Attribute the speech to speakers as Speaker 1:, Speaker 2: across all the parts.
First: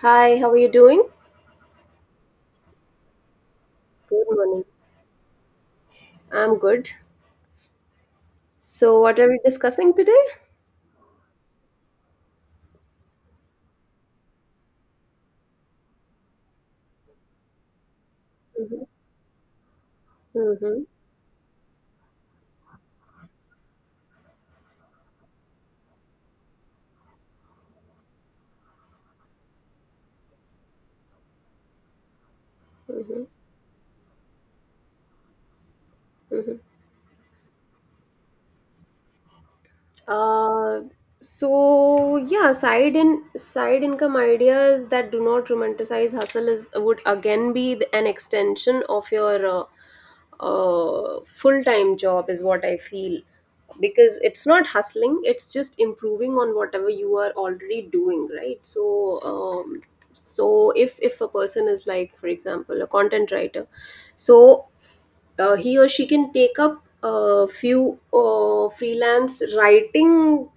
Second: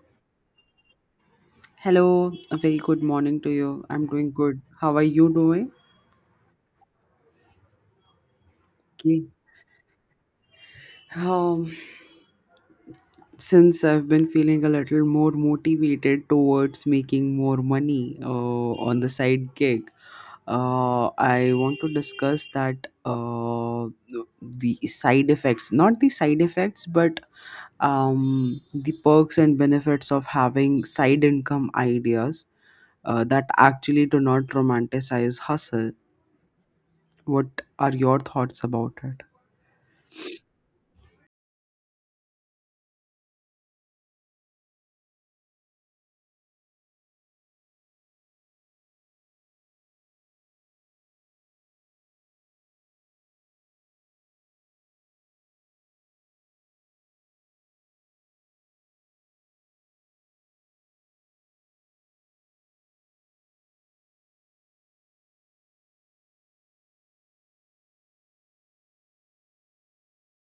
Speaker 1: Hi, how are you doing?
Speaker 2: Hello, a very good morning to you. I'm
Speaker 1: Good
Speaker 2: doing good.
Speaker 1: morning.
Speaker 2: How are you doing?
Speaker 1: I'm good. So, what
Speaker 2: Okay.
Speaker 1: are we discussing today?
Speaker 2: Um, since I've been feeling a little more motivated towards making more money,
Speaker 1: Mm-hmm.
Speaker 2: on the side gig,
Speaker 1: Mm-hmm.
Speaker 2: I want to discuss that, the side effects, not the side effects, but the perks and benefits of having side income ideas
Speaker 1: Mm-hmm.
Speaker 2: that actually do not romanticize hustle. What are your thoughts about it?
Speaker 1: Uh, so yeah, side income ideas that do not romanticize hustle is would again be an extension of your full time job is what I feel, because it's not hustling; it's just improving on whatever you are already doing, right? So. Um, so if a person is, like, for example, a content writer, so he or she can take up a few freelance writing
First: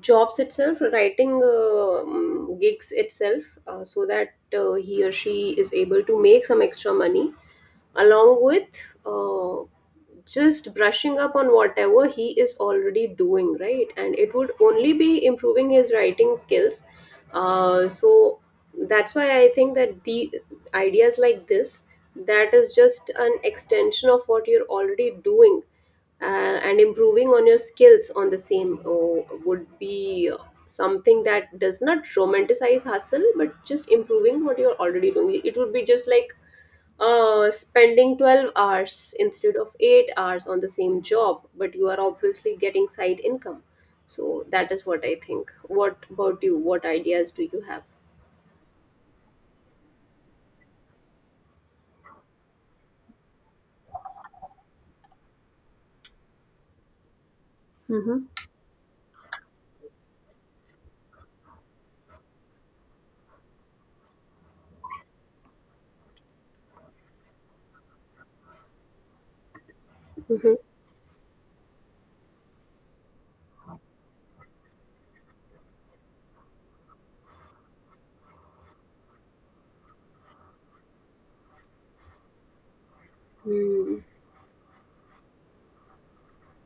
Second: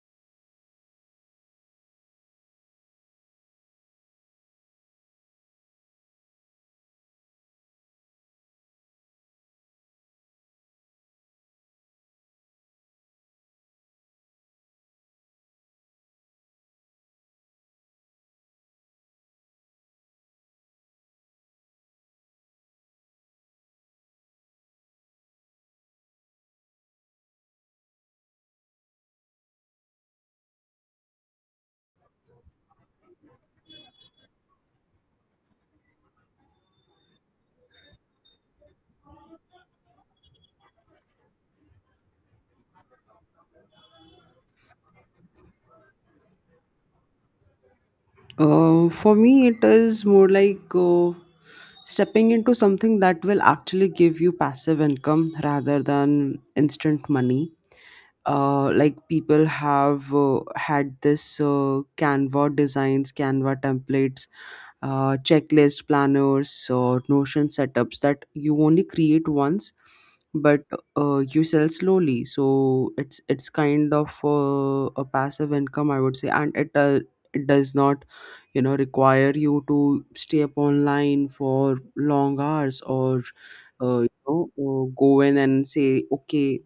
Speaker 1: jobs itself, writing gigs itself, so that he or she is able to make some extra money along with, just brushing up on whatever he is already doing, right? And it would only be improving his writing skills. So that's why I think that the ideas like this, that is just an extension of what you're already doing, uh, and improving on your skills on the same, would be something that does not romanticize hustle but just improving what you're already doing. It would be just like spending 12 hours instead of 8 hours on the same job, but you are obviously getting side income. So that is what I think. What about you? What ideas do you have?
Speaker 2: For me, it is more like stepping into something that will actually give you passive income rather than instant money.
Speaker 1: Mm-hmm.
Speaker 2: Like people have had this Canva designs, Canva templates, checklist planners, or Notion setups that you only create once,
Speaker 1: Mm-hmm.
Speaker 2: but you sell slowly. So it's kind of a passive income, I would say, and it does not require you to stay up online for long hours or,
Speaker 1: Mm.
Speaker 2: go in and say, okay,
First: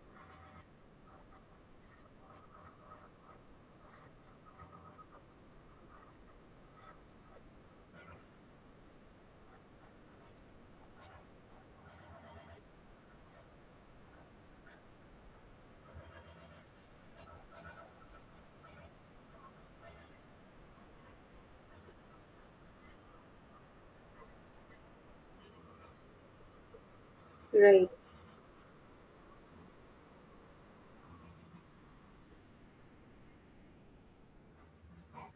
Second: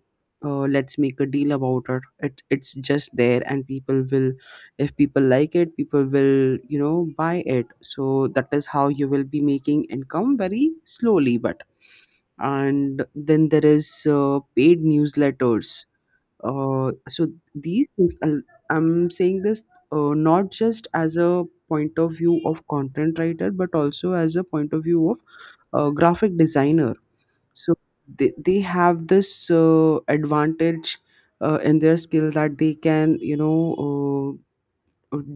Speaker 2: let's make a deal about it. It's just there, and people will, if people like it, people will buy it. So that is how you will be making income very slowly, but. And then there is paid newsletters. So these things I'll- I'm saying this not just as a point of view of content writer, but also as a point of view of graphic designer. So
Speaker 1: Right.
Speaker 2: they have this advantage in their skill, that they can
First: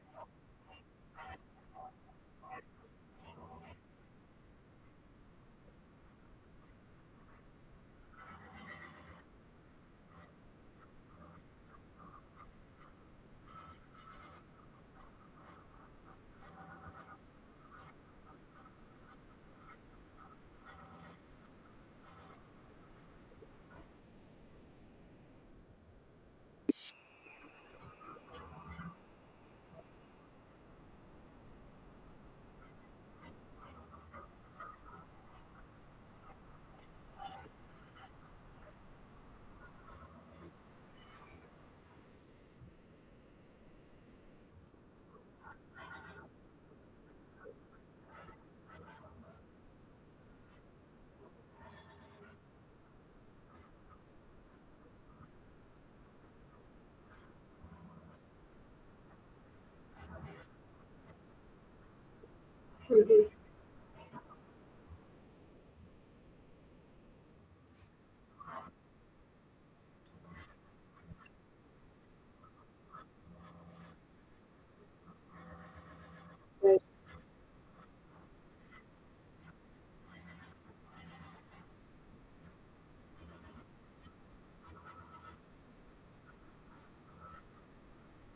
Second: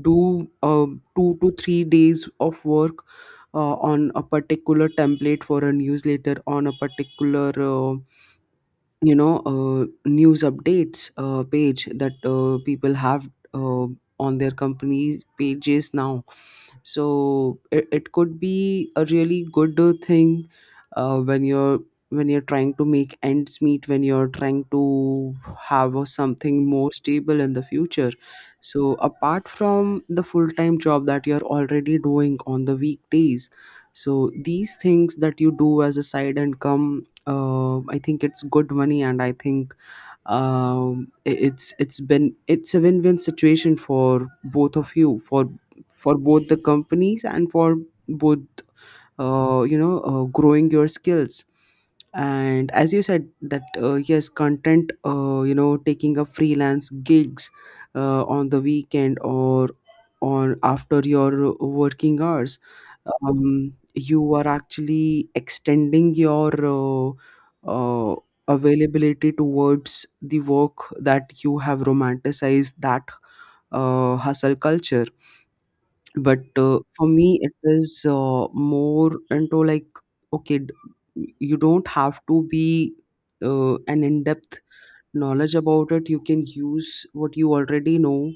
Speaker 2: do 2 to 3 days of work on a particular template for a newsletter, on a particular, news updates page that people have uh, on their company's pages now. So it could be a really good thing when you're, when you're trying to make ends meet, when you're trying to have something more stable in the future. So apart from the full-time job that you're already doing on the weekdays, so these things that you do as a side income, I think it's good money, and I think it's a win-win situation for both of you, for both the companies and for both, growing your skills. And as you said that, yes, content, taking up freelance gigs on the weekend or on, after your working hours,
Speaker 1: Mm-hmm.
Speaker 2: you are actually extending your uh, availability towards the work that you have romanticized, that hustle culture. But
Speaker 1: Right.
Speaker 2: for me, it is more into like, okay, you don't have to be an in-depth knowledge about it. You can use what you already know.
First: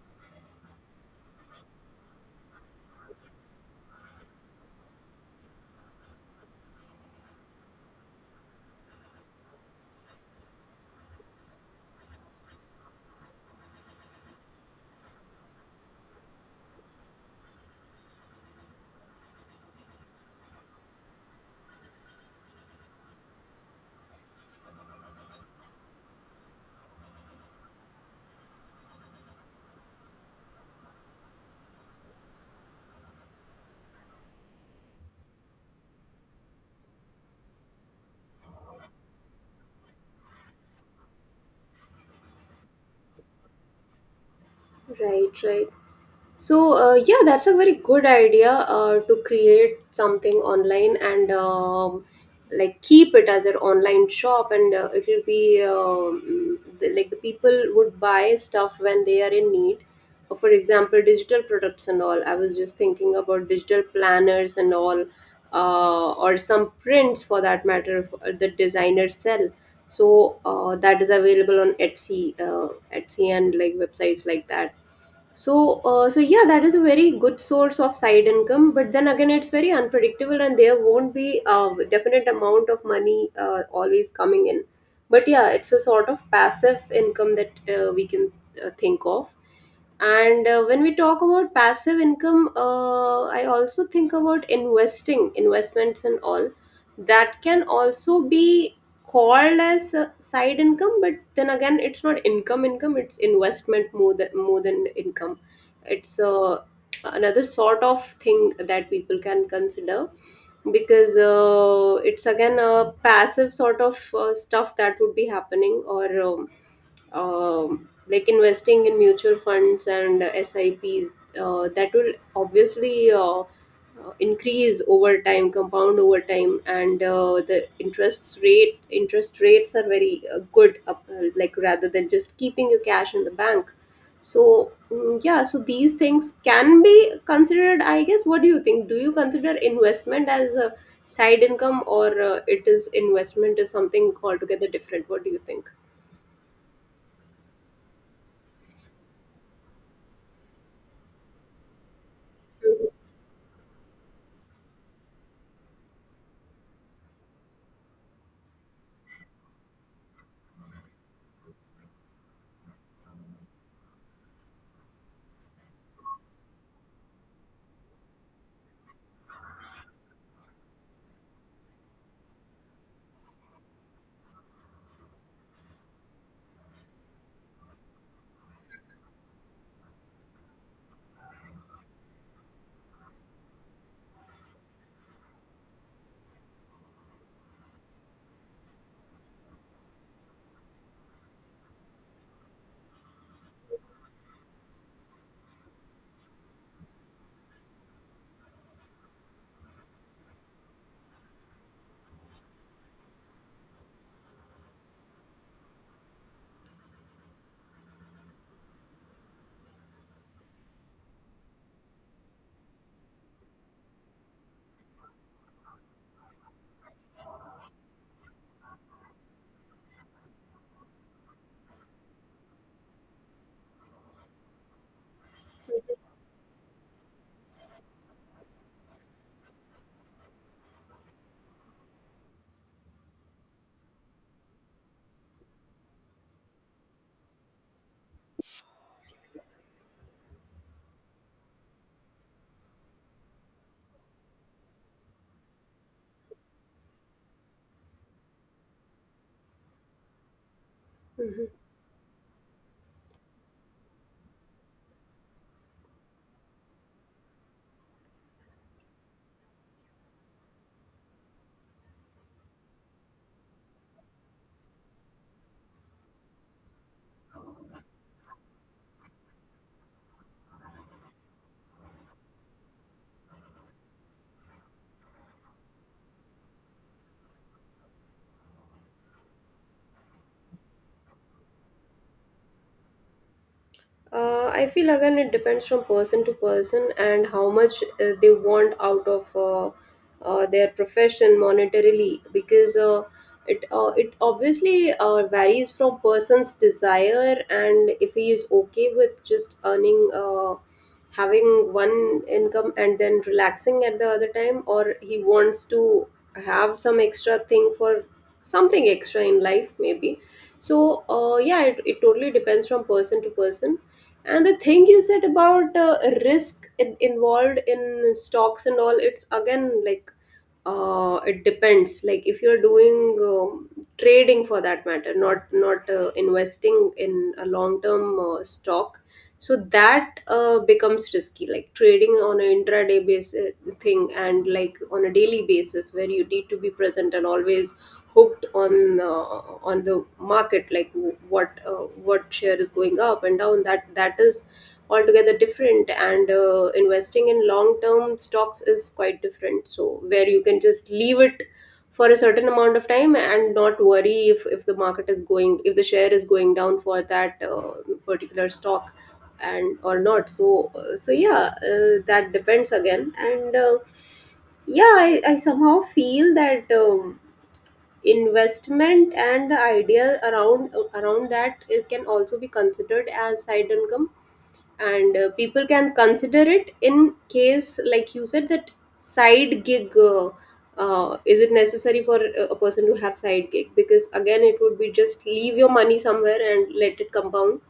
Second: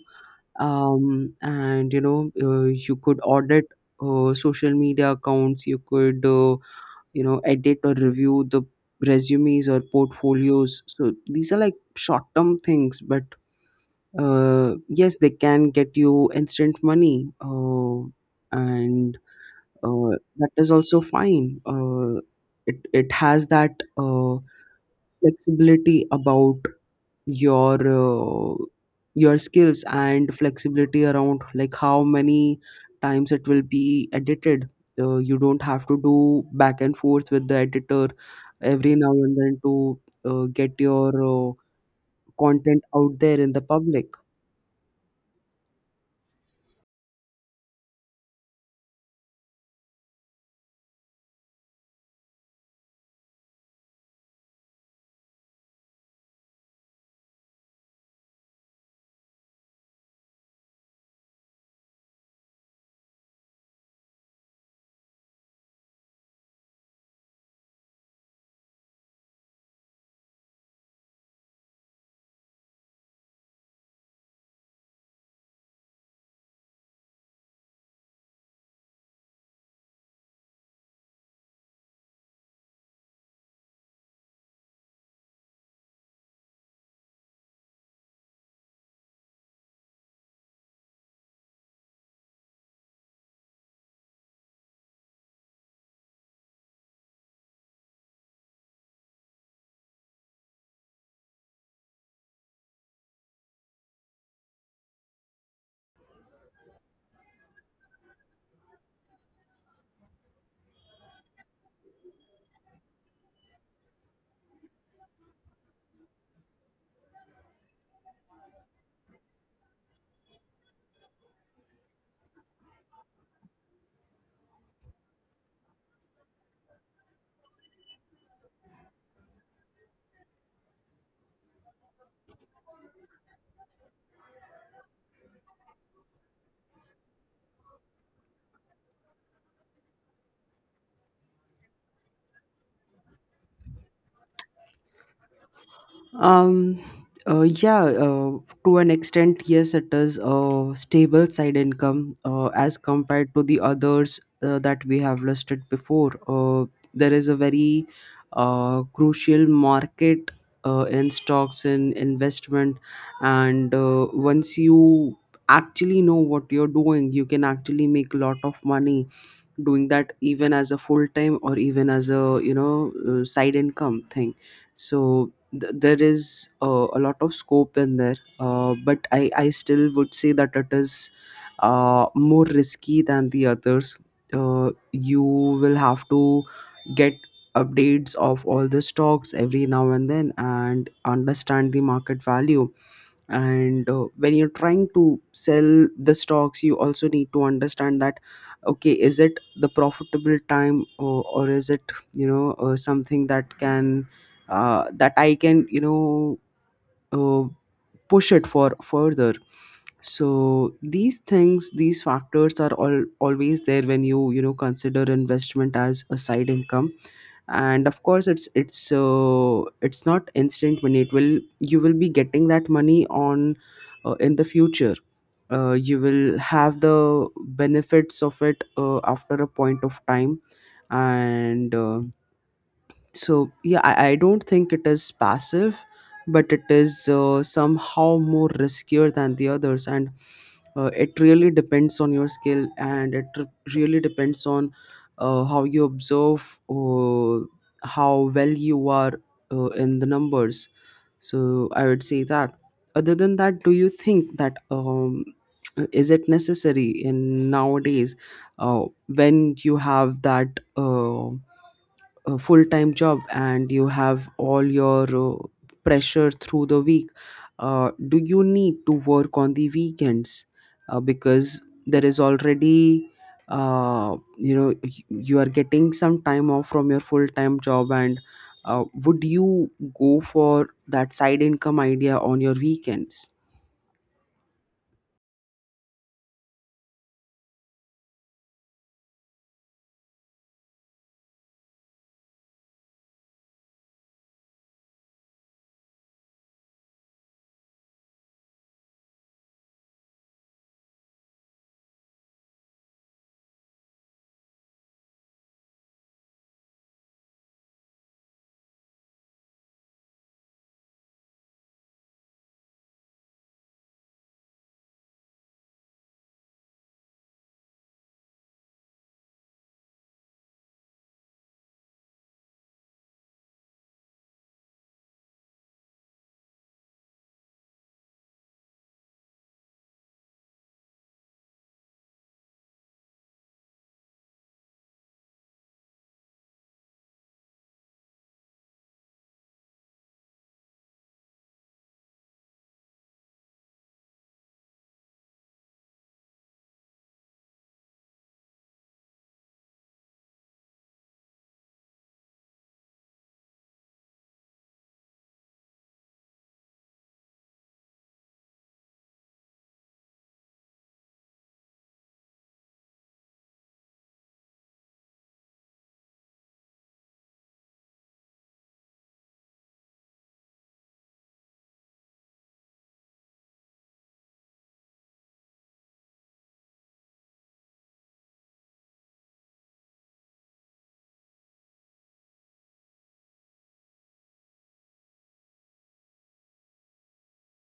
Speaker 2: And you know you could audit social media accounts. You could edit or review the resumes or portfolios. So these are like short term things, but yes, they can get you instant money, and uh, that is also fine. It it has that flexibility about your uh, your skills, and flexibility around like how many times it will be edited. You don't have to do back and forth with the editor every now and then to get your content out there in the public.
Speaker 1: Right. Right. So, yeah, that's a very good idea to create something online, and like, keep it as an online shop, and it will be, like, the people would buy stuff when they are in need. For example, digital products and all. I was just thinking about digital planners and all, or some prints for that matter, if, the designers sell. So, that is available on Etsy, and like websites like that. So yeah, that is a very good source of side income, but then again it's very unpredictable and there won't be a definite amount of money always coming in. But yeah, it's a sort of passive income that we can think of. And when we talk about passive income, I also think about investing, investments, and all that can also be called as a side income. But then again, it's not income. It's investment, more than income. It's another sort of thing that people can consider, because it's again a passive sort of stuff that would be happening, or. Like, investing in mutual funds and SIPs. That will obviously increase over time, compound over time, and the interest rates are very good, like, rather than just keeping your cash in the bank. So yeah, so these things can be considered, I guess. What do you think? Do you consider investment as a side income, or it is investment is something altogether different? What do you think?
Speaker 2: Um, yeah, to an extent, yes, it is a stable side income as
Speaker 1: Mhm.
Speaker 2: compared to the others that we have listed before. There is a very crucial market in stocks and investment, and once you actually know what you're doing, you can actually make a lot of money doing that, even as a full time or even as a, side income thing. So there is a lot of scope in there, but I still would say that it is more risky than the others. You will have to get updates of all the stocks every now and then, and understand the market value. And when you're trying to sell the stocks, you also need to understand that, okay, is it the profitable time, or is it, something that can, that I can, uh, push it for further. So these things, these factors are all always there when you know consider investment as a side income. And of course it's not instant money. It will, you will be getting that money on, in the future. You will have the benefits of it after a point of time. And So yeah, I don't think it is passive, but it is somehow more riskier than the others. And it really depends on your skill, and really depends on how you observe, how well you are in the numbers.
Speaker 1: Mhm.
Speaker 2: So I would say that, other than that, do you think that is it necessary in nowadays, when you have that a full-time job and you have all your pressure through the week, do you need to work on the weekends, because there is already, you are getting some time off from your full-time job? And would you go for that side income idea on your weekends?
Speaker 1: I feel, again, it depends from person to person and how much they want out of their profession monetarily, because it obviously varies from person's desire, and if he is okay with just earning. Having one income and then relaxing at the other time, or he wants to have some extra thing for something extra in life, maybe. So yeah, it totally depends from person to person. And the thing you said about involved in stocks and all, it's again, like, it depends. Like, if you're doing trading for that matter, not investing in a long term stock. So that becomes risky, like trading on an intraday basis thing, and like on a daily basis where you need to be present and always hooked on, on the market, like, what share is going up and down. That is altogether different. And investing in long term stocks is quite different, so where you can just leave it for a certain amount of time and not worry if the market is going, if the share is going down for that particular stock, and, or not. So yeah, that depends again. And yeah, I somehow feel that investment and the idea around that, it can also be considered as side income. And people can consider it, in case, like you said that, side gig, is it necessary for a person to have side gig? Because, again, it would be just leave your money somewhere and let it compound,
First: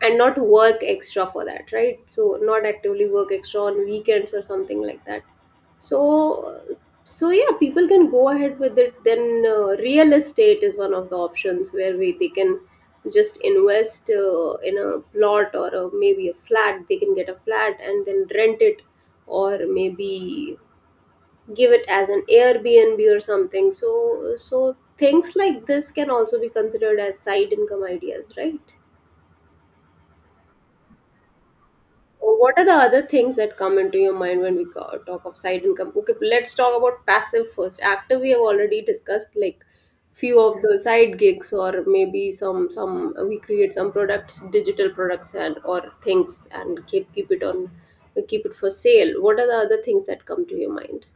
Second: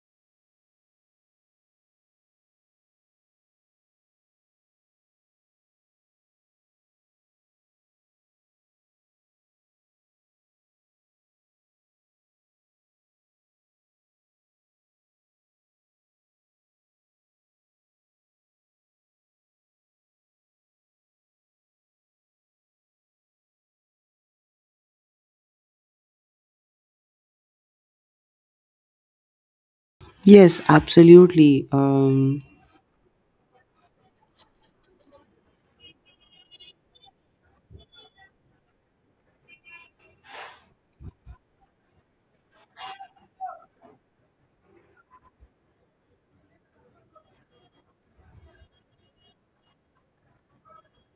Speaker 1: and not work extra for that, right? So, not actively work extra on weekends or something like that. So so yeah, people can go ahead with it. Then real estate is one of the options where we they can just invest in a plot or a, maybe a flat. They can get a flat and then rent it, or maybe give it as an Airbnb or something. So things like this can also be considered as side income ideas, right?
Speaker 2: Yes, absolutely.
Speaker 1: Or what are the other things that come into your mind when we talk of side income? Okay, let's talk about passive first. Active, we have already discussed, like, few of the side gigs, or maybe some, we create some products, digital products and or things, and keep it for sale. What are the other things that come to your mind?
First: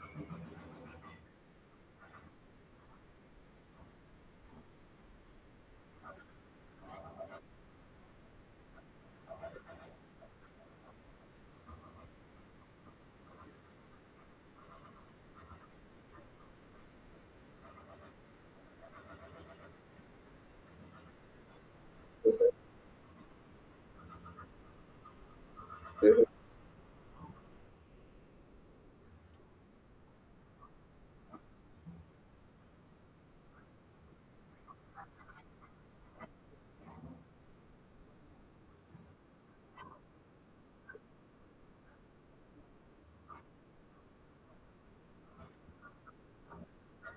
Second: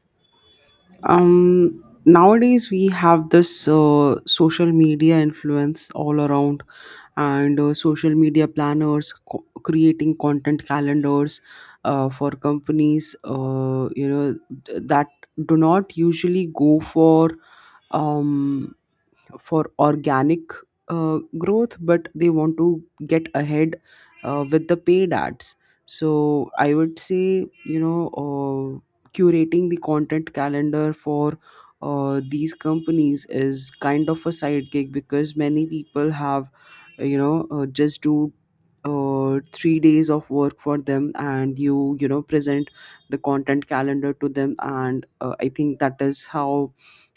Speaker 2: Nowadays we have this social media influence all around. And social media planners, creating content calendars for companies, that do not usually go um for organic growth, but they want to get ahead with the paid ads.
Speaker 1: Mhm.
Speaker 2: So I would say, curating the content calendar for these companies is kind of a sidekick, because many people have, just do 3 days of work for them, and you know present the content calendar to them. And I think that is how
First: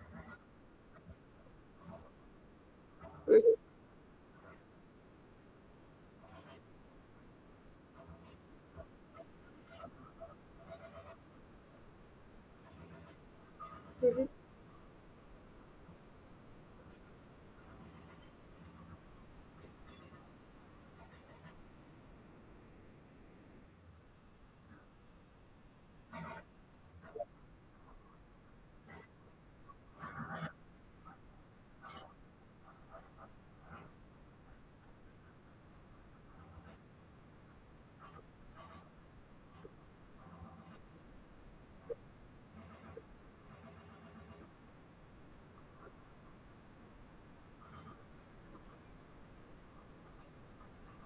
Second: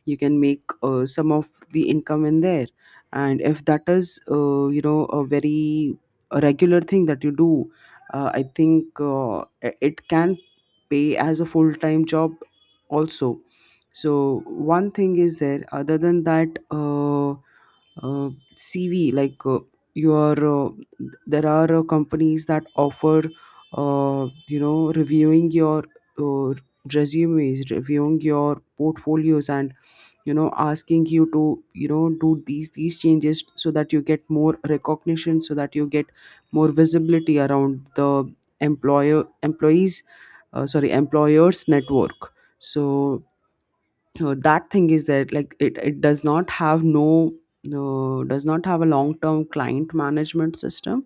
Speaker 2: you can make some of the income in there. And
Speaker 1: Mhm.
Speaker 2: if that is a very, a regular thing that you do, I think it can pay as a full time job also.
Speaker 1: Mhm. Mhm.
Speaker 2: So one thing is there. Other than that uh, CV, like your there are companies that offer, reviewing your uh, resumes, reviewing your portfolios, and asking you to, do these changes, so that you get more recognition, so that you get more visibility around the employer employees, sorry, employers' network. So that thing is that, like, it does not have no no does not have a long term client management system,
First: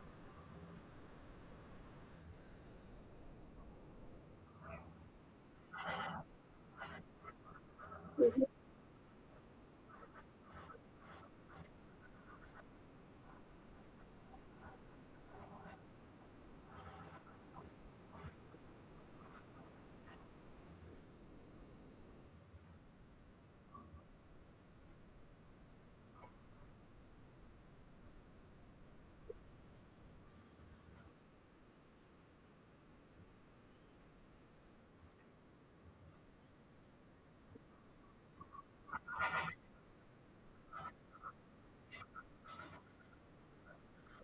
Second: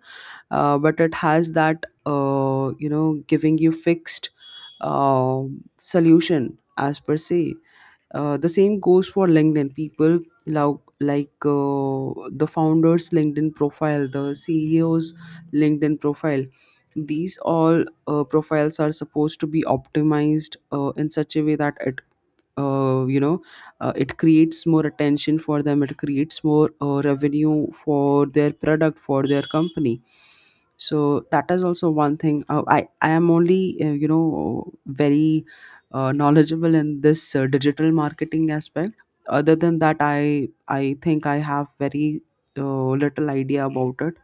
Speaker 2: but it has that, giving you fixed uh, solution, as per se.
Speaker 1: Mhm. Mhm.
Speaker 2: The same goes for LinkedIn. People like the founders' LinkedIn profile, the CEO's LinkedIn profile. These all profiles are supposed to be optimized in such a way that it, uh, you know it creates more attention for them, it creates more revenue for their product, for their company. So that is also one thing. I am only very knowledgeable in this digital marketing aspect. Other than that, I think I have very little idea about it.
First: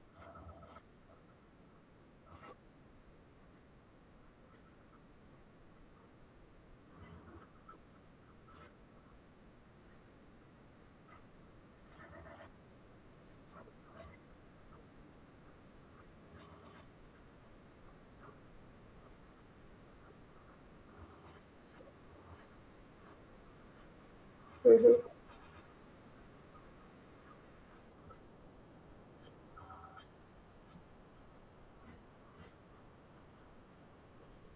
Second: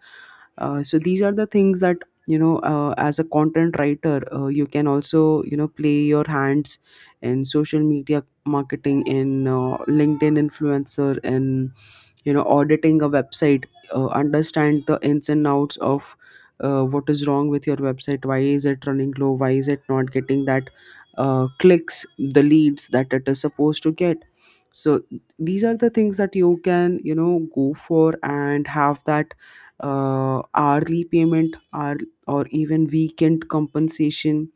Speaker 2: So these are the things that, as a content writer, you can also, play your hands in social media marketing, in LinkedIn influencer, and auditing a website, understand the ins and outs of what is wrong with your website, why is it running low, why is it not getting that clicks, the leads that it is supposed to get.
Speaker 1: Mhm.
Speaker 2: So these are the things that you can, go for, and have that hourly payment, or even weekend compensation,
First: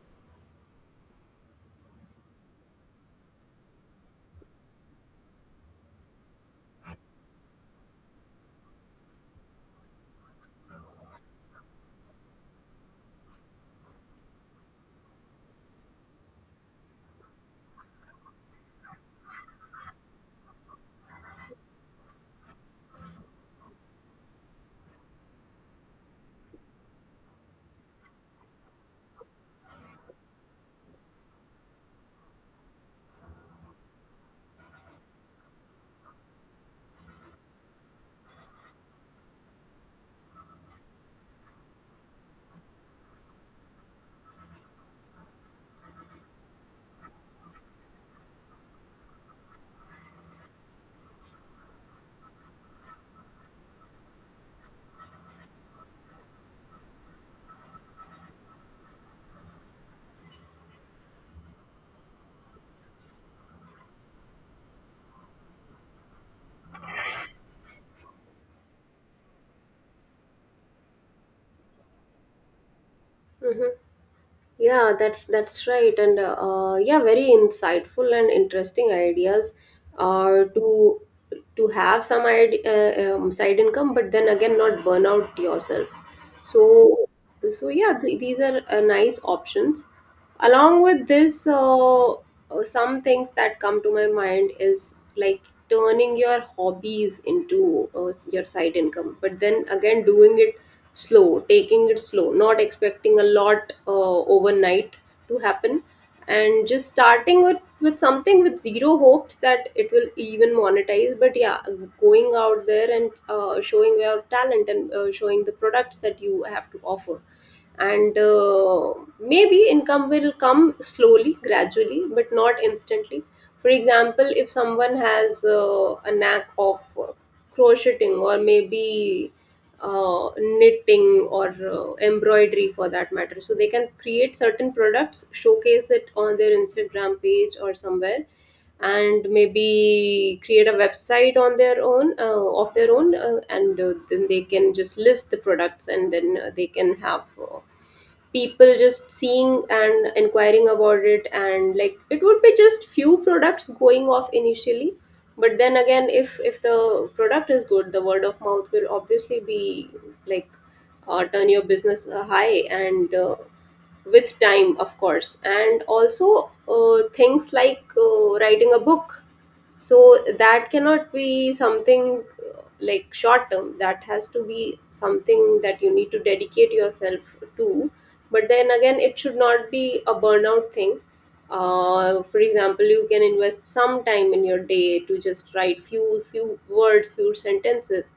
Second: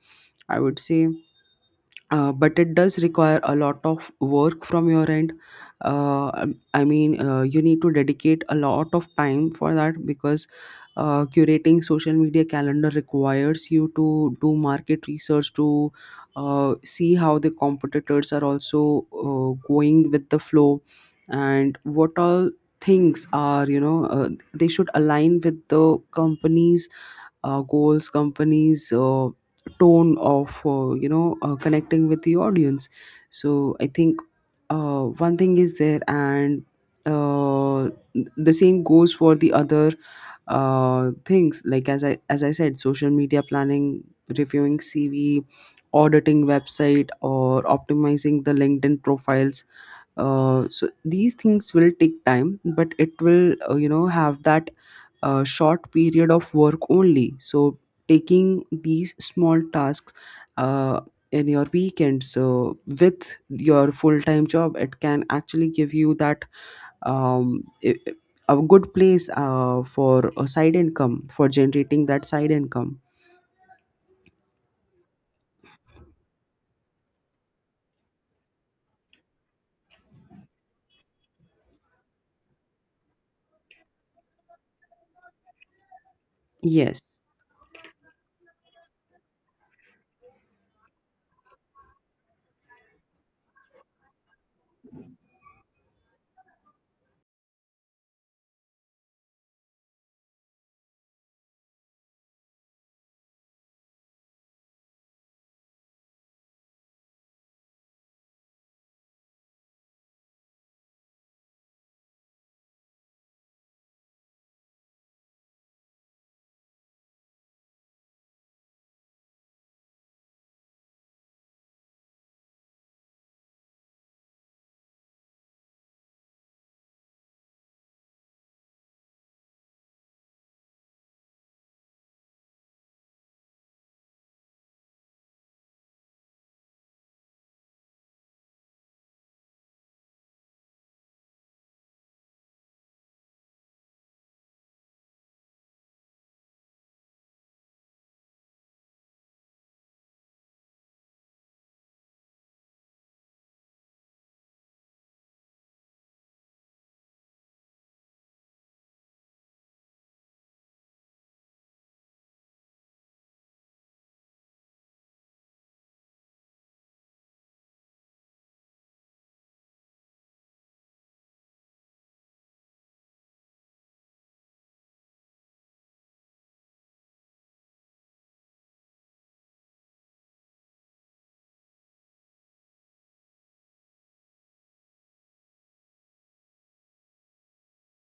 Speaker 2: I would say. But it does require a lot of work from your end. I mean, you need to dedicate a lot of time for that, because curating social media calendar requires you to do market research, to see how the competitors are also going with the flow, and what all things are, they should align with the company's goals, companies tone of, connecting with the audience. So I think one thing is there. And uh, the same goes for the other things, like as I said, social media planning, reviewing CV, auditing website, or optimizing the LinkedIn profiles. So these things will take time, but it will, have that short period of work only. So taking these small tasks uh, in your weekends, with your full-time job, it can actually give you that, um, i- i- a good place for a side income, for generating that side income.
Speaker 1: Mhm. Yeah, that's right, and yeah, very insightful and interesting ideas, are to have some side income, but then again not burn out yourself. So
Speaker 2: Yes.
Speaker 1: so yeah, these are nice options. Along with this, some things that come to my mind is, like, turning your hobbies into your side income, but then again doing it slow, taking it slow, not expecting a lot, overnight, to happen. And just starting with something with zero hopes that it will even monetize. But yeah, going out there and showing your talent and showing the products that you have to offer. And maybe income will come slowly, gradually, but not instantly. For example, if someone has a knack of crocheting, or maybe knitting, or embroidery for that matter, so they can create certain products, showcase it on their Instagram page or somewhere, and maybe create a website on their own, of their own, and then they can just list the products, and then they can have people just seeing and inquiring about it, and, like, it would be just few products going off initially. But then again, if the product is good, the word of mouth will obviously be, like, turn your business high, and with time, of course. And also things like writing a book. So that cannot be something like short term; that has to be something that you need to dedicate yourself to. But then again, it should not be a burnout thing. For example, you can invest some time in your day to just write few words, few sentences.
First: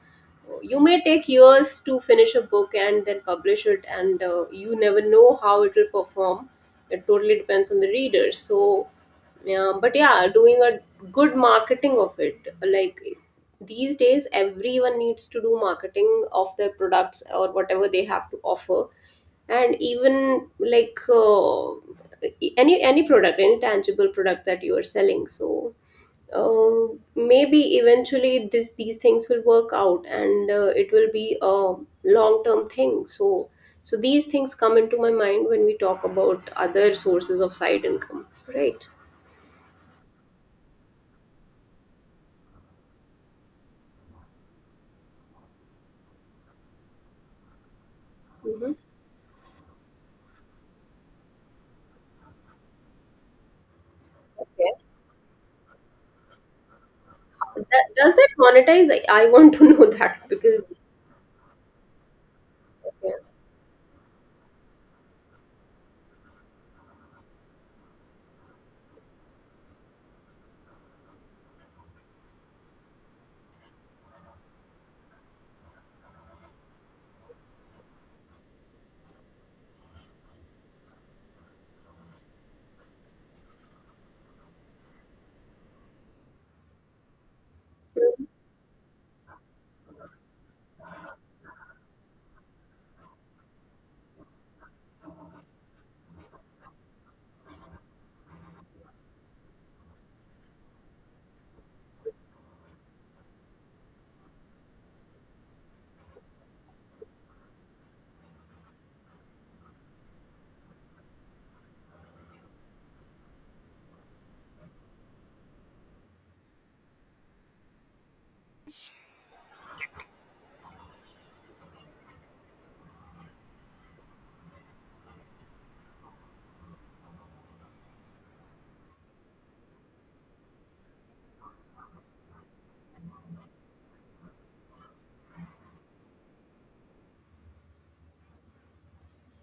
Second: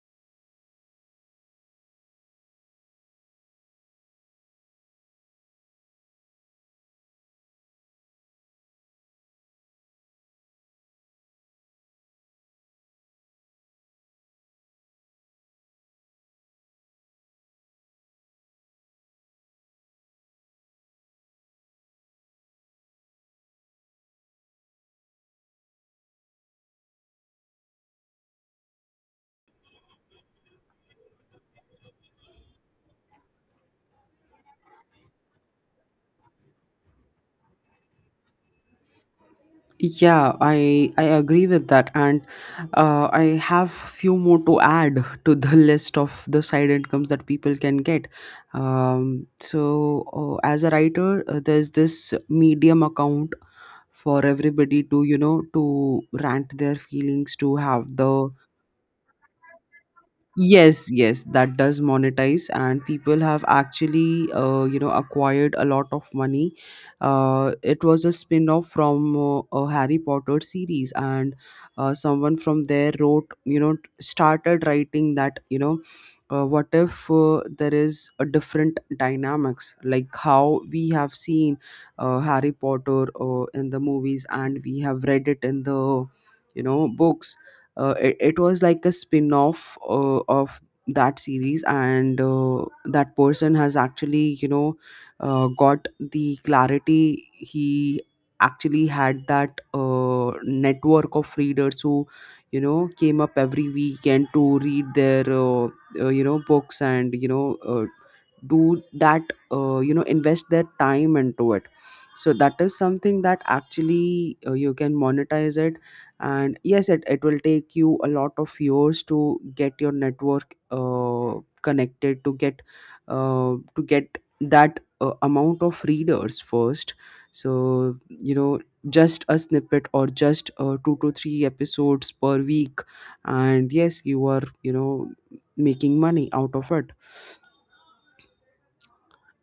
Speaker 1: You may take years to finish a book and then publish it, and you never know how it will perform. It totally depends on the reader. So yeah, but yeah, doing a good marketing of it, like, these days everyone needs to do marketing of their products or whatever they have to offer. And even like any product, any tangible product that you are selling. So maybe eventually this these things will work out, and it will be a long term thing. So these things come into my mind when we talk about other sources of side income, right?
Speaker 2: Yeah, I agree with that, and I have few more to add to the list of the side incomes that people can get.
Speaker 1: Hmm.
Speaker 2: Um, so, as a writer, there's this Medium account for
Speaker 1: Okay.
Speaker 2: everybody to to rant their feelings, to have
Speaker 1: Does
Speaker 2: the.
Speaker 1: that monetize? I want to know that, because...
Speaker 2: Yes, yes, that does monetize, and
Speaker 1: Yeah.
Speaker 2: people have actually, acquired a lot of money. It was a spin off from a Harry Potter series, and someone from there started writing that, what if there is a different dynamics, like how we have seen Harry Potter in the movies, and we have read it in the, books. uh, it,
Speaker 1: Mhm.
Speaker 2: it was like a spin-off of that series, and that person has actually, got the clarity. He actually had that network of readers who, came up every weekend to read their books, and do that, invest their time into it. So that is something that actually, you can monetize it. And yes, it will take you a lot of years to get your network connected, to get that amount of readers first. So, just a snippet, or just two to three episodes per week, and yes, you are, making money out of it.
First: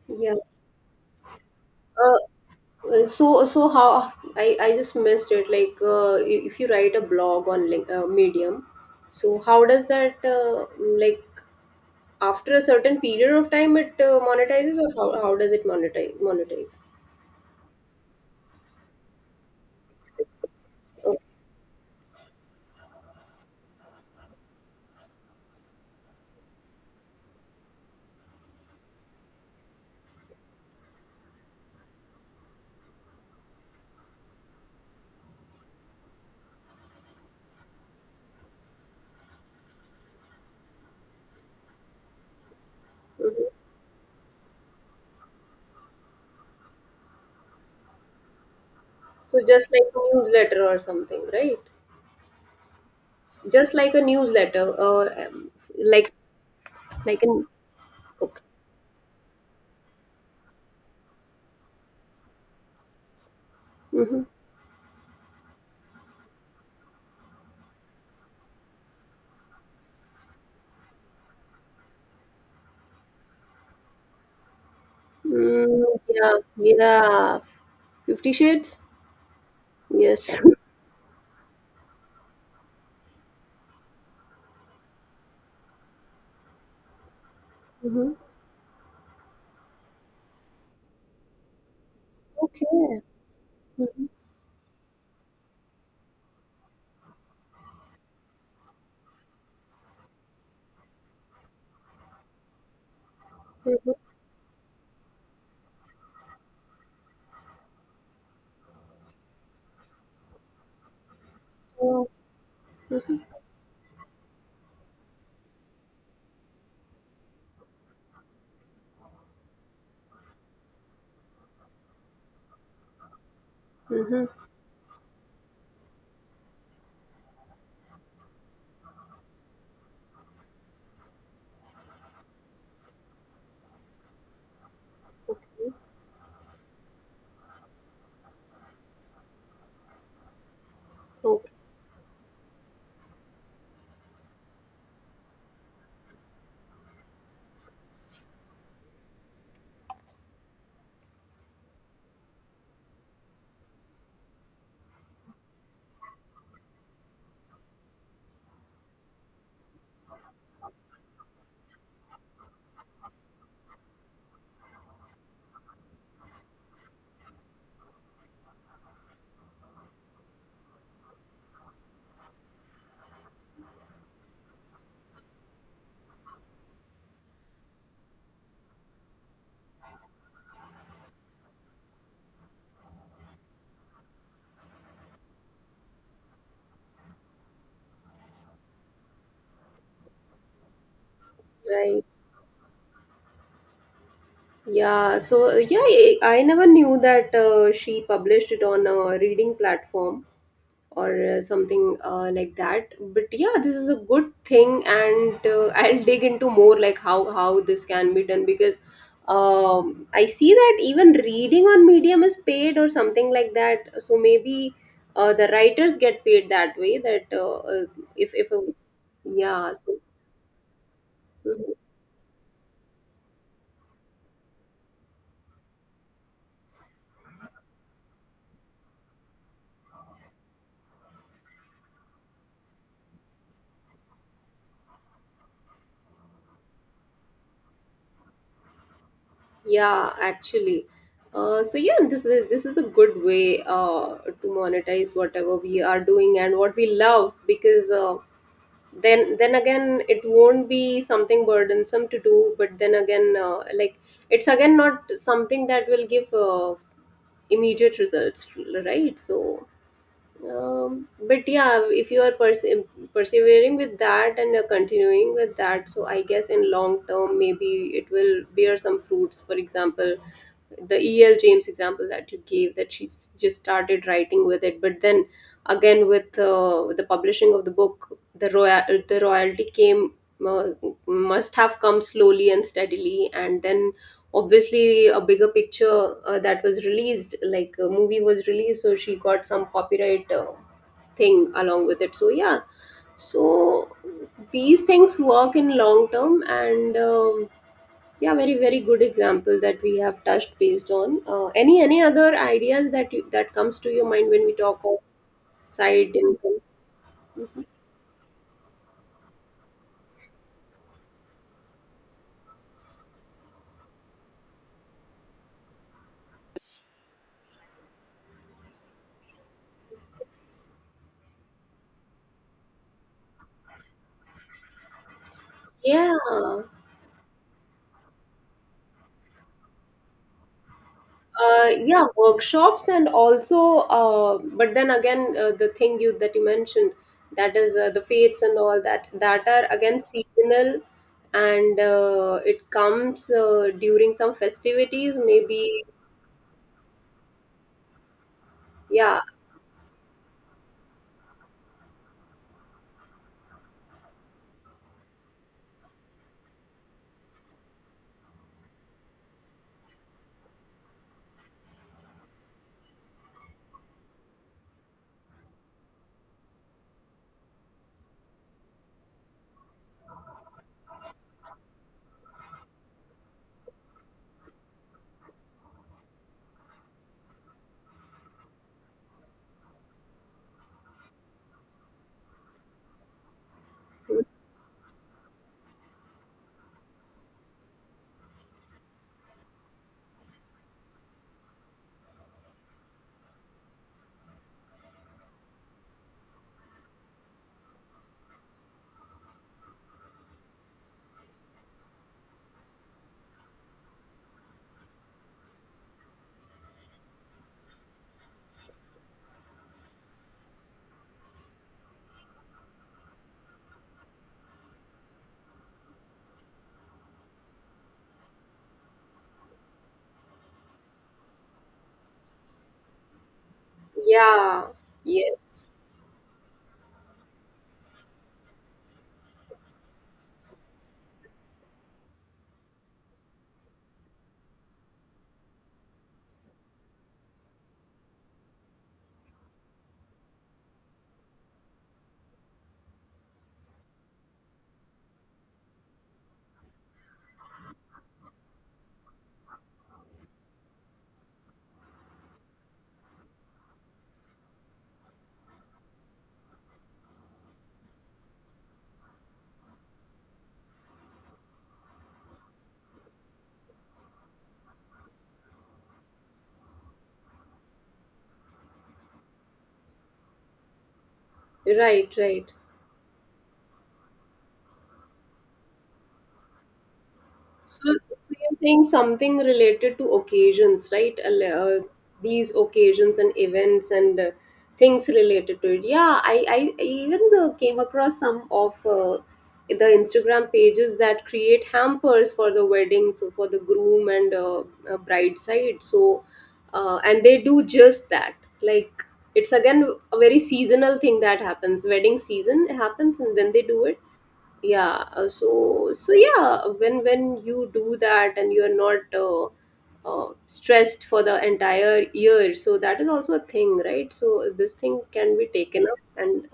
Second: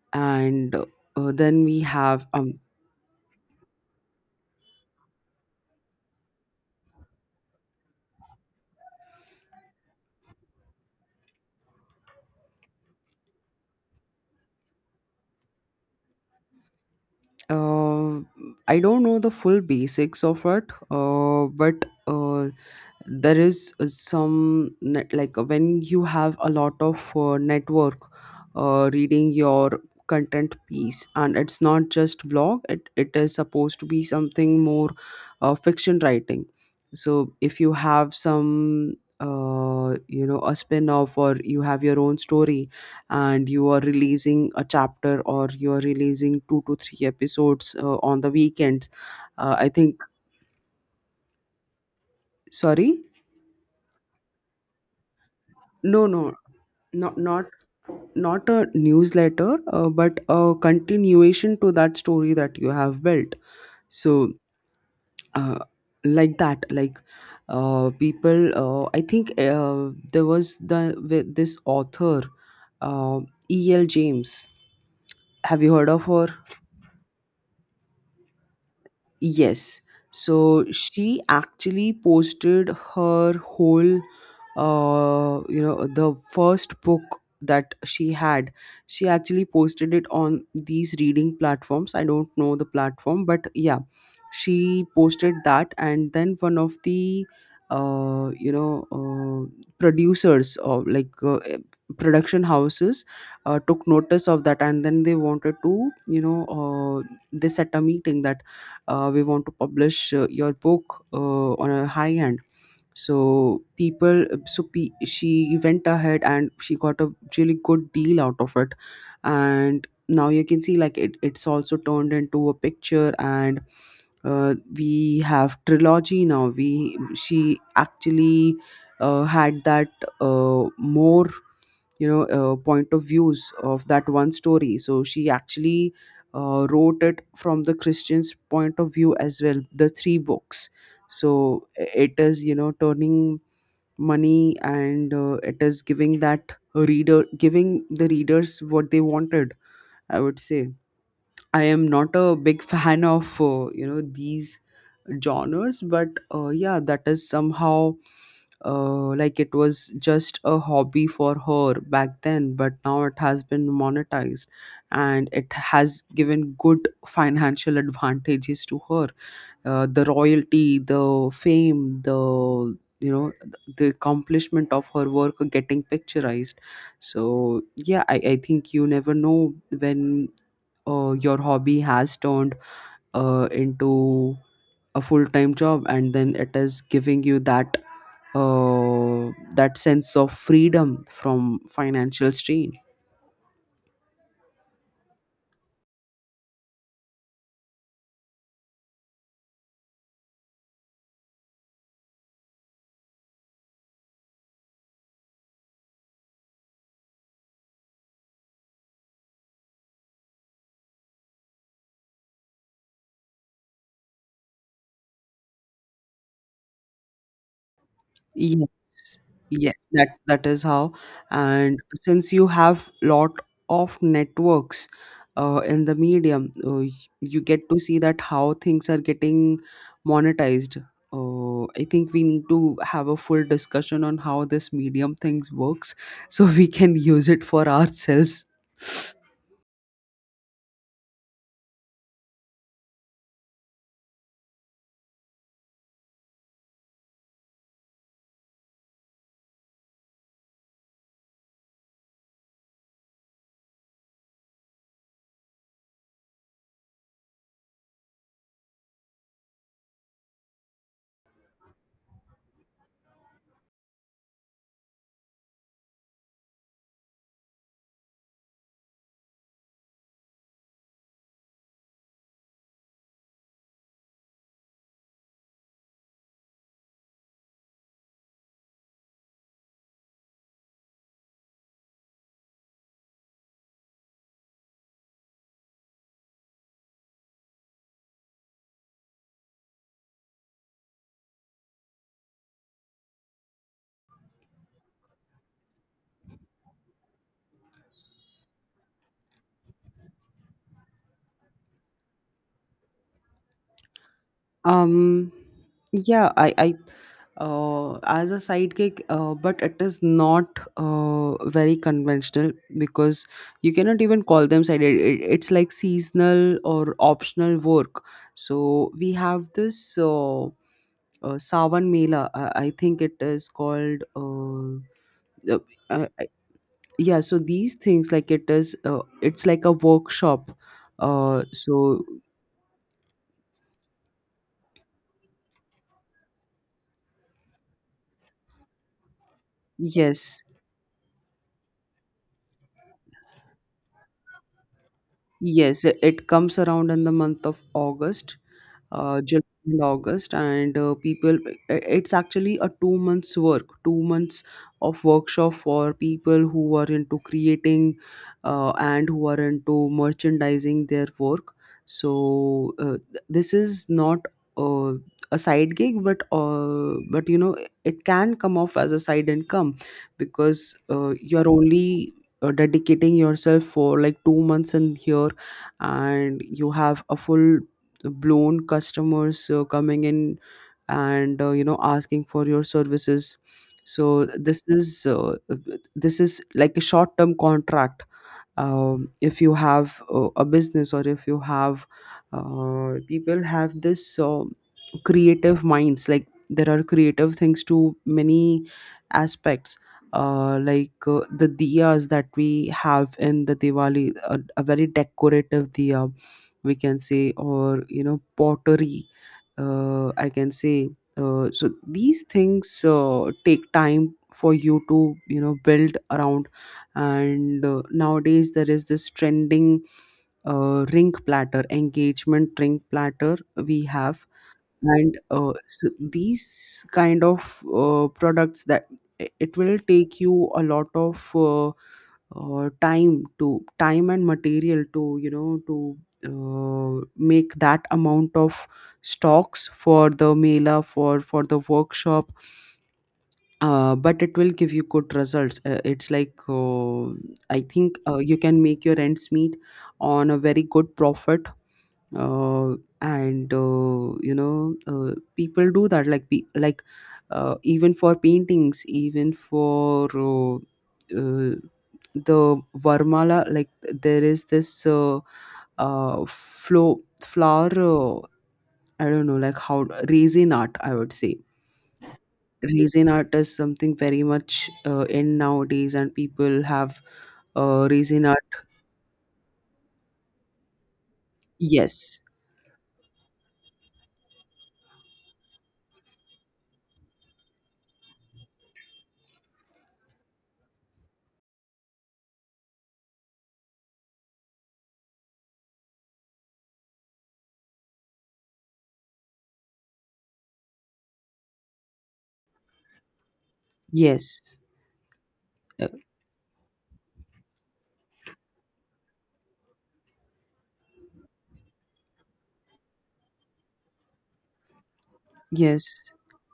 Speaker 1: Yeah.
Speaker 2: And then we
Speaker 1: Uh,
Speaker 2: have
Speaker 1: so how I just missed it, like, if you write a blog on Medium, so how does that like, after a certain period of time it monetizes, or how does it monetize?
Speaker 2: uh, I don't know the full basics
Speaker 1: Okay.
Speaker 2: of it, but there is some net, like when you have a lot of network reading your content piece. And it's not just blog, it is supposed to be something more, fiction writing. So if you have some, a spin-off, or you have your own story, and
Speaker 1: Mhm.
Speaker 2: you are releasing a chapter, or you are releasing two to three episodes on the weekends.
Speaker 1: So
Speaker 2: I
Speaker 1: just like
Speaker 2: think,
Speaker 1: a newsletter or something, right?
Speaker 2: sorry.
Speaker 1: Just like a newsletter or
Speaker 2: No,
Speaker 1: like
Speaker 2: no, not
Speaker 1: like
Speaker 2: not
Speaker 1: an... Okay.
Speaker 2: not a newsletter, but a continuation to that story that you have built.
Speaker 1: Mm-hmm.
Speaker 2: So, uh, like that, like uh, people, I think there was the with this author, uh, E.L. James. Have you
Speaker 1: Mm,
Speaker 2: heard of her?
Speaker 1: yeah. Yeah. Fifty Shades.
Speaker 2: Yes.
Speaker 1: Yes.
Speaker 2: So she actually posted her whole, the first book that
Speaker 1: Hmm.
Speaker 2: she had. She actually posted it on these reading platforms. I don't know the
Speaker 1: Okay.
Speaker 2: platform, but yeah, she posted that. And then one of the, producers of, like production houses, took
Speaker 1: Mhm.
Speaker 2: notice of that, and then they wanted to, they set a meeting that we want to publish your book on a
Speaker 1: Oh.
Speaker 2: high end.
Speaker 1: Mhm.
Speaker 2: She went ahead and she got a really good deal out of it, and now you can see, like, it's also turned into a picture. And
Speaker 1: Mhm.
Speaker 2: we have trilogy now. We She actually had that more, point of views of that one story, so she actually wrote it from the Christian's point of view as well, the three books.
Speaker 1: Okay.
Speaker 2: So it is, turning money, and it is giving that reader, giving the readers what they wanted, I would say. I am not a big fan of, these genres, but yeah, that is somehow, like it was just a hobby for her back then, but now it has been monetized, and it has given good financial advantages to her, the royalty, the fame, the, the accomplishment of her work are getting picturized. So yeah, I think you never know when your hobby has turned into a full-time job, and then it is giving you that sense of freedom from
Speaker 1: Right.
Speaker 2: financial strain.
Speaker 1: Yeah. So, yeah, I never knew that she published it on a reading platform, or something like that. But yeah, this is a good thing, and I'll dig into more, like, how this can be done, because I see that even reading on Medium is paid or something like that. So maybe the writers get paid that way. That if a,
Speaker 2: Yes,
Speaker 1: yeah,
Speaker 2: yes,
Speaker 1: so.
Speaker 2: that is how.
Speaker 1: Mm-hmm.
Speaker 2: And since you have lot of networks in the medium, you get to see that how things are getting monetized. I think we need to have a full discussion on how this medium things works, so we can use it for ourselves.
Speaker 1: Yeah, actually. So yeah, this is a good way to monetize whatever we are doing and what we love, because then again, it won't be something burdensome to do, but then again, like, it's again not something that will give immediate results, right? So, but yeah, if you are persevering with that, and you're continuing with that, so I guess in long term, maybe it will bear some fruits. For example, the el james example that you gave, that she's just started writing with it, but then again, with the publishing of the book, the royalty came, uh, must have come slowly and steadily, and then obviously a bigger picture, that was released, like a movie was released, so she got some copyright thing along with it. So yeah, so these things work in long term. And yeah, very, very good example that we have touched based on. Any other ideas that comes to your mind when we talk of
Speaker 2: Um,
Speaker 1: side
Speaker 2: yeah,
Speaker 1: income?
Speaker 2: I
Speaker 1: Mhm.
Speaker 2: as a sidekick, but it is not very conventional, because you cannot even call them side. It's like seasonal or optional work. So we have this, Sawan Mela, I think it is called. Uh,
Speaker 1: Yeah,
Speaker 2: uh, yeah, so these things, like it is, it's like a workshop. Uh,
Speaker 1: yeah,
Speaker 2: so
Speaker 1: workshops, and also but then again, the thing you that you mentioned, that is the fates and all, that are again
Speaker 2: yes,
Speaker 1: seasonal, and it comes during some festivities, maybe.
Speaker 2: yes, it comes around in the month of August,
Speaker 1: Yeah.
Speaker 2: July and August, and people. It's actually a 2 months work, 2 months of workshop for people who are into creating, and who are into merchandising their work. So this is not uh, a side gig, but it can come off as a side income, because you're only dedicating yourself for like 2 months in here, and you have a full blown customers coming in, and asking for your services.
Speaker 1: Hmm.
Speaker 2: So this is like a short term contract. If you have a business, or if you have people have this creative minds, like there are creative things to many aspects. Like the diyas that we have in the Diwali, a very decorative diya, we can say, or you know, pottery, I can say. So these things take time for you to, build around. And nowadays there is this trending, ring platter, engagement ring platter we have.
Speaker 1: Yeah.
Speaker 2: And
Speaker 1: Yes.
Speaker 2: so these kind of products that, it will take you a lot of time to time and material to, make that amount of stocks for the mela, for the workshop. But it will give you good results, it's like, I think you can make your ends meet on a very good profit. And you know People do that, like even for paintings, even for uh, the varmala, like there is this uh flow flower, I don't know, like how, raisin art, I would say.
Speaker 1: Right. Right.
Speaker 2: Raisin art is something very much, in nowadays, and people have
Speaker 1: So,
Speaker 2: raisin
Speaker 1: so you're
Speaker 2: art.
Speaker 1: saying something related to occasions, right?
Speaker 2: Yes,
Speaker 1: These occasions and events and things related to it. Yeah, I even came across some of the Instagram pages that create hampers for the wedding, so for the groom and bride side. So, and they do just that. Like, it's again a very seasonal thing that happens. Wedding season happens, and then they do it.
Speaker 2: yes,
Speaker 1: Yeah. uh,
Speaker 2: uh,
Speaker 1: so so yeah, when you do that and you're not stressed for the entire year. So that is also a thing, right? So this thing can be
Speaker 2: yes.
Speaker 1: taken up. And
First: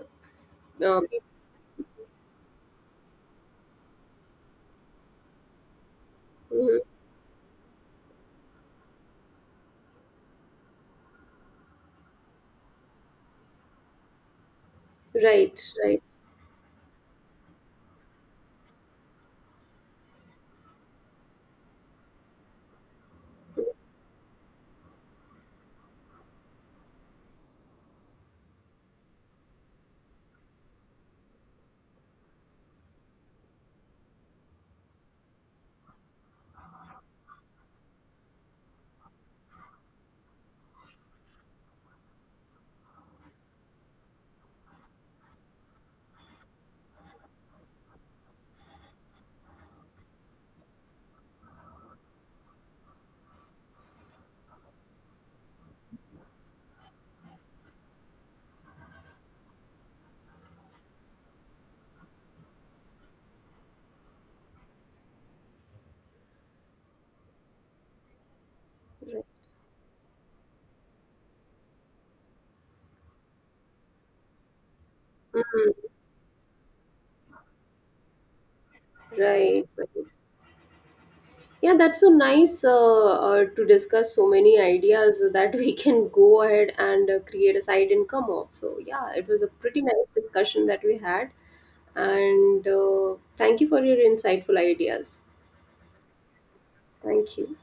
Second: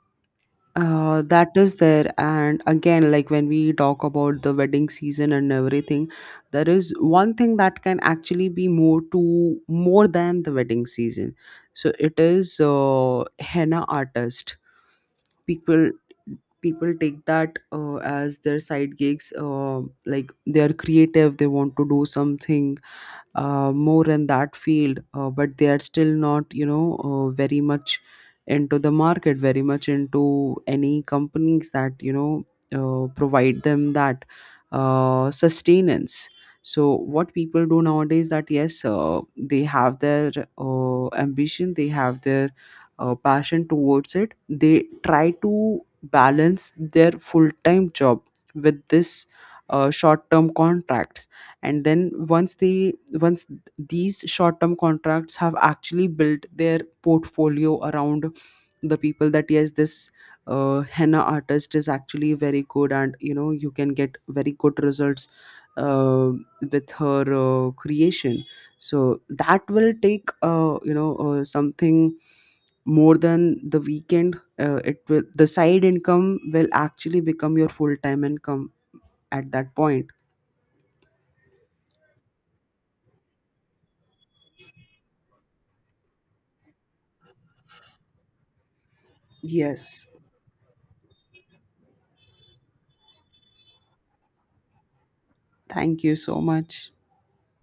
Speaker 1: uh,
Speaker 2: That is there, and again, like when we talk about the wedding season and everything, there
Speaker 1: mhm.
Speaker 2: is one thing that can actually be more to more than the wedding season. So it is, henna artist.
Speaker 1: Right.
Speaker 2: People
Speaker 1: Right.
Speaker 2: people take that as their side gigs. Like they are creative, they want to do something more in that field, but they are still not, very much into the market, very much into any companies that, provide them that sustenance. So what people do nowadays, that yes, they have their ambition, they have their passion towards it. They try to balance their full-time job with this, short-term contracts. And then once they once these short term contracts have actually built their portfolio around, the people that yes this henna artist is actually very good, and you know you can get very good results uh, with her creation. So
Speaker 1: Right.
Speaker 2: that will take, something more than the weekend. It will The side
Speaker 1: Mhm.
Speaker 2: income will actually become your full time income at
Speaker 1: Right.
Speaker 2: that point.
Speaker 1: Right. Yeah, that's so nice, to discuss so many ideas that we can go ahead and create a side income of. So yeah, it was a pretty
Speaker 2: Yes.
Speaker 1: nice discussion that we had. And thank you for your insightful ideas.
Speaker 2: Thank you so much.
Speaker 1: Thank you.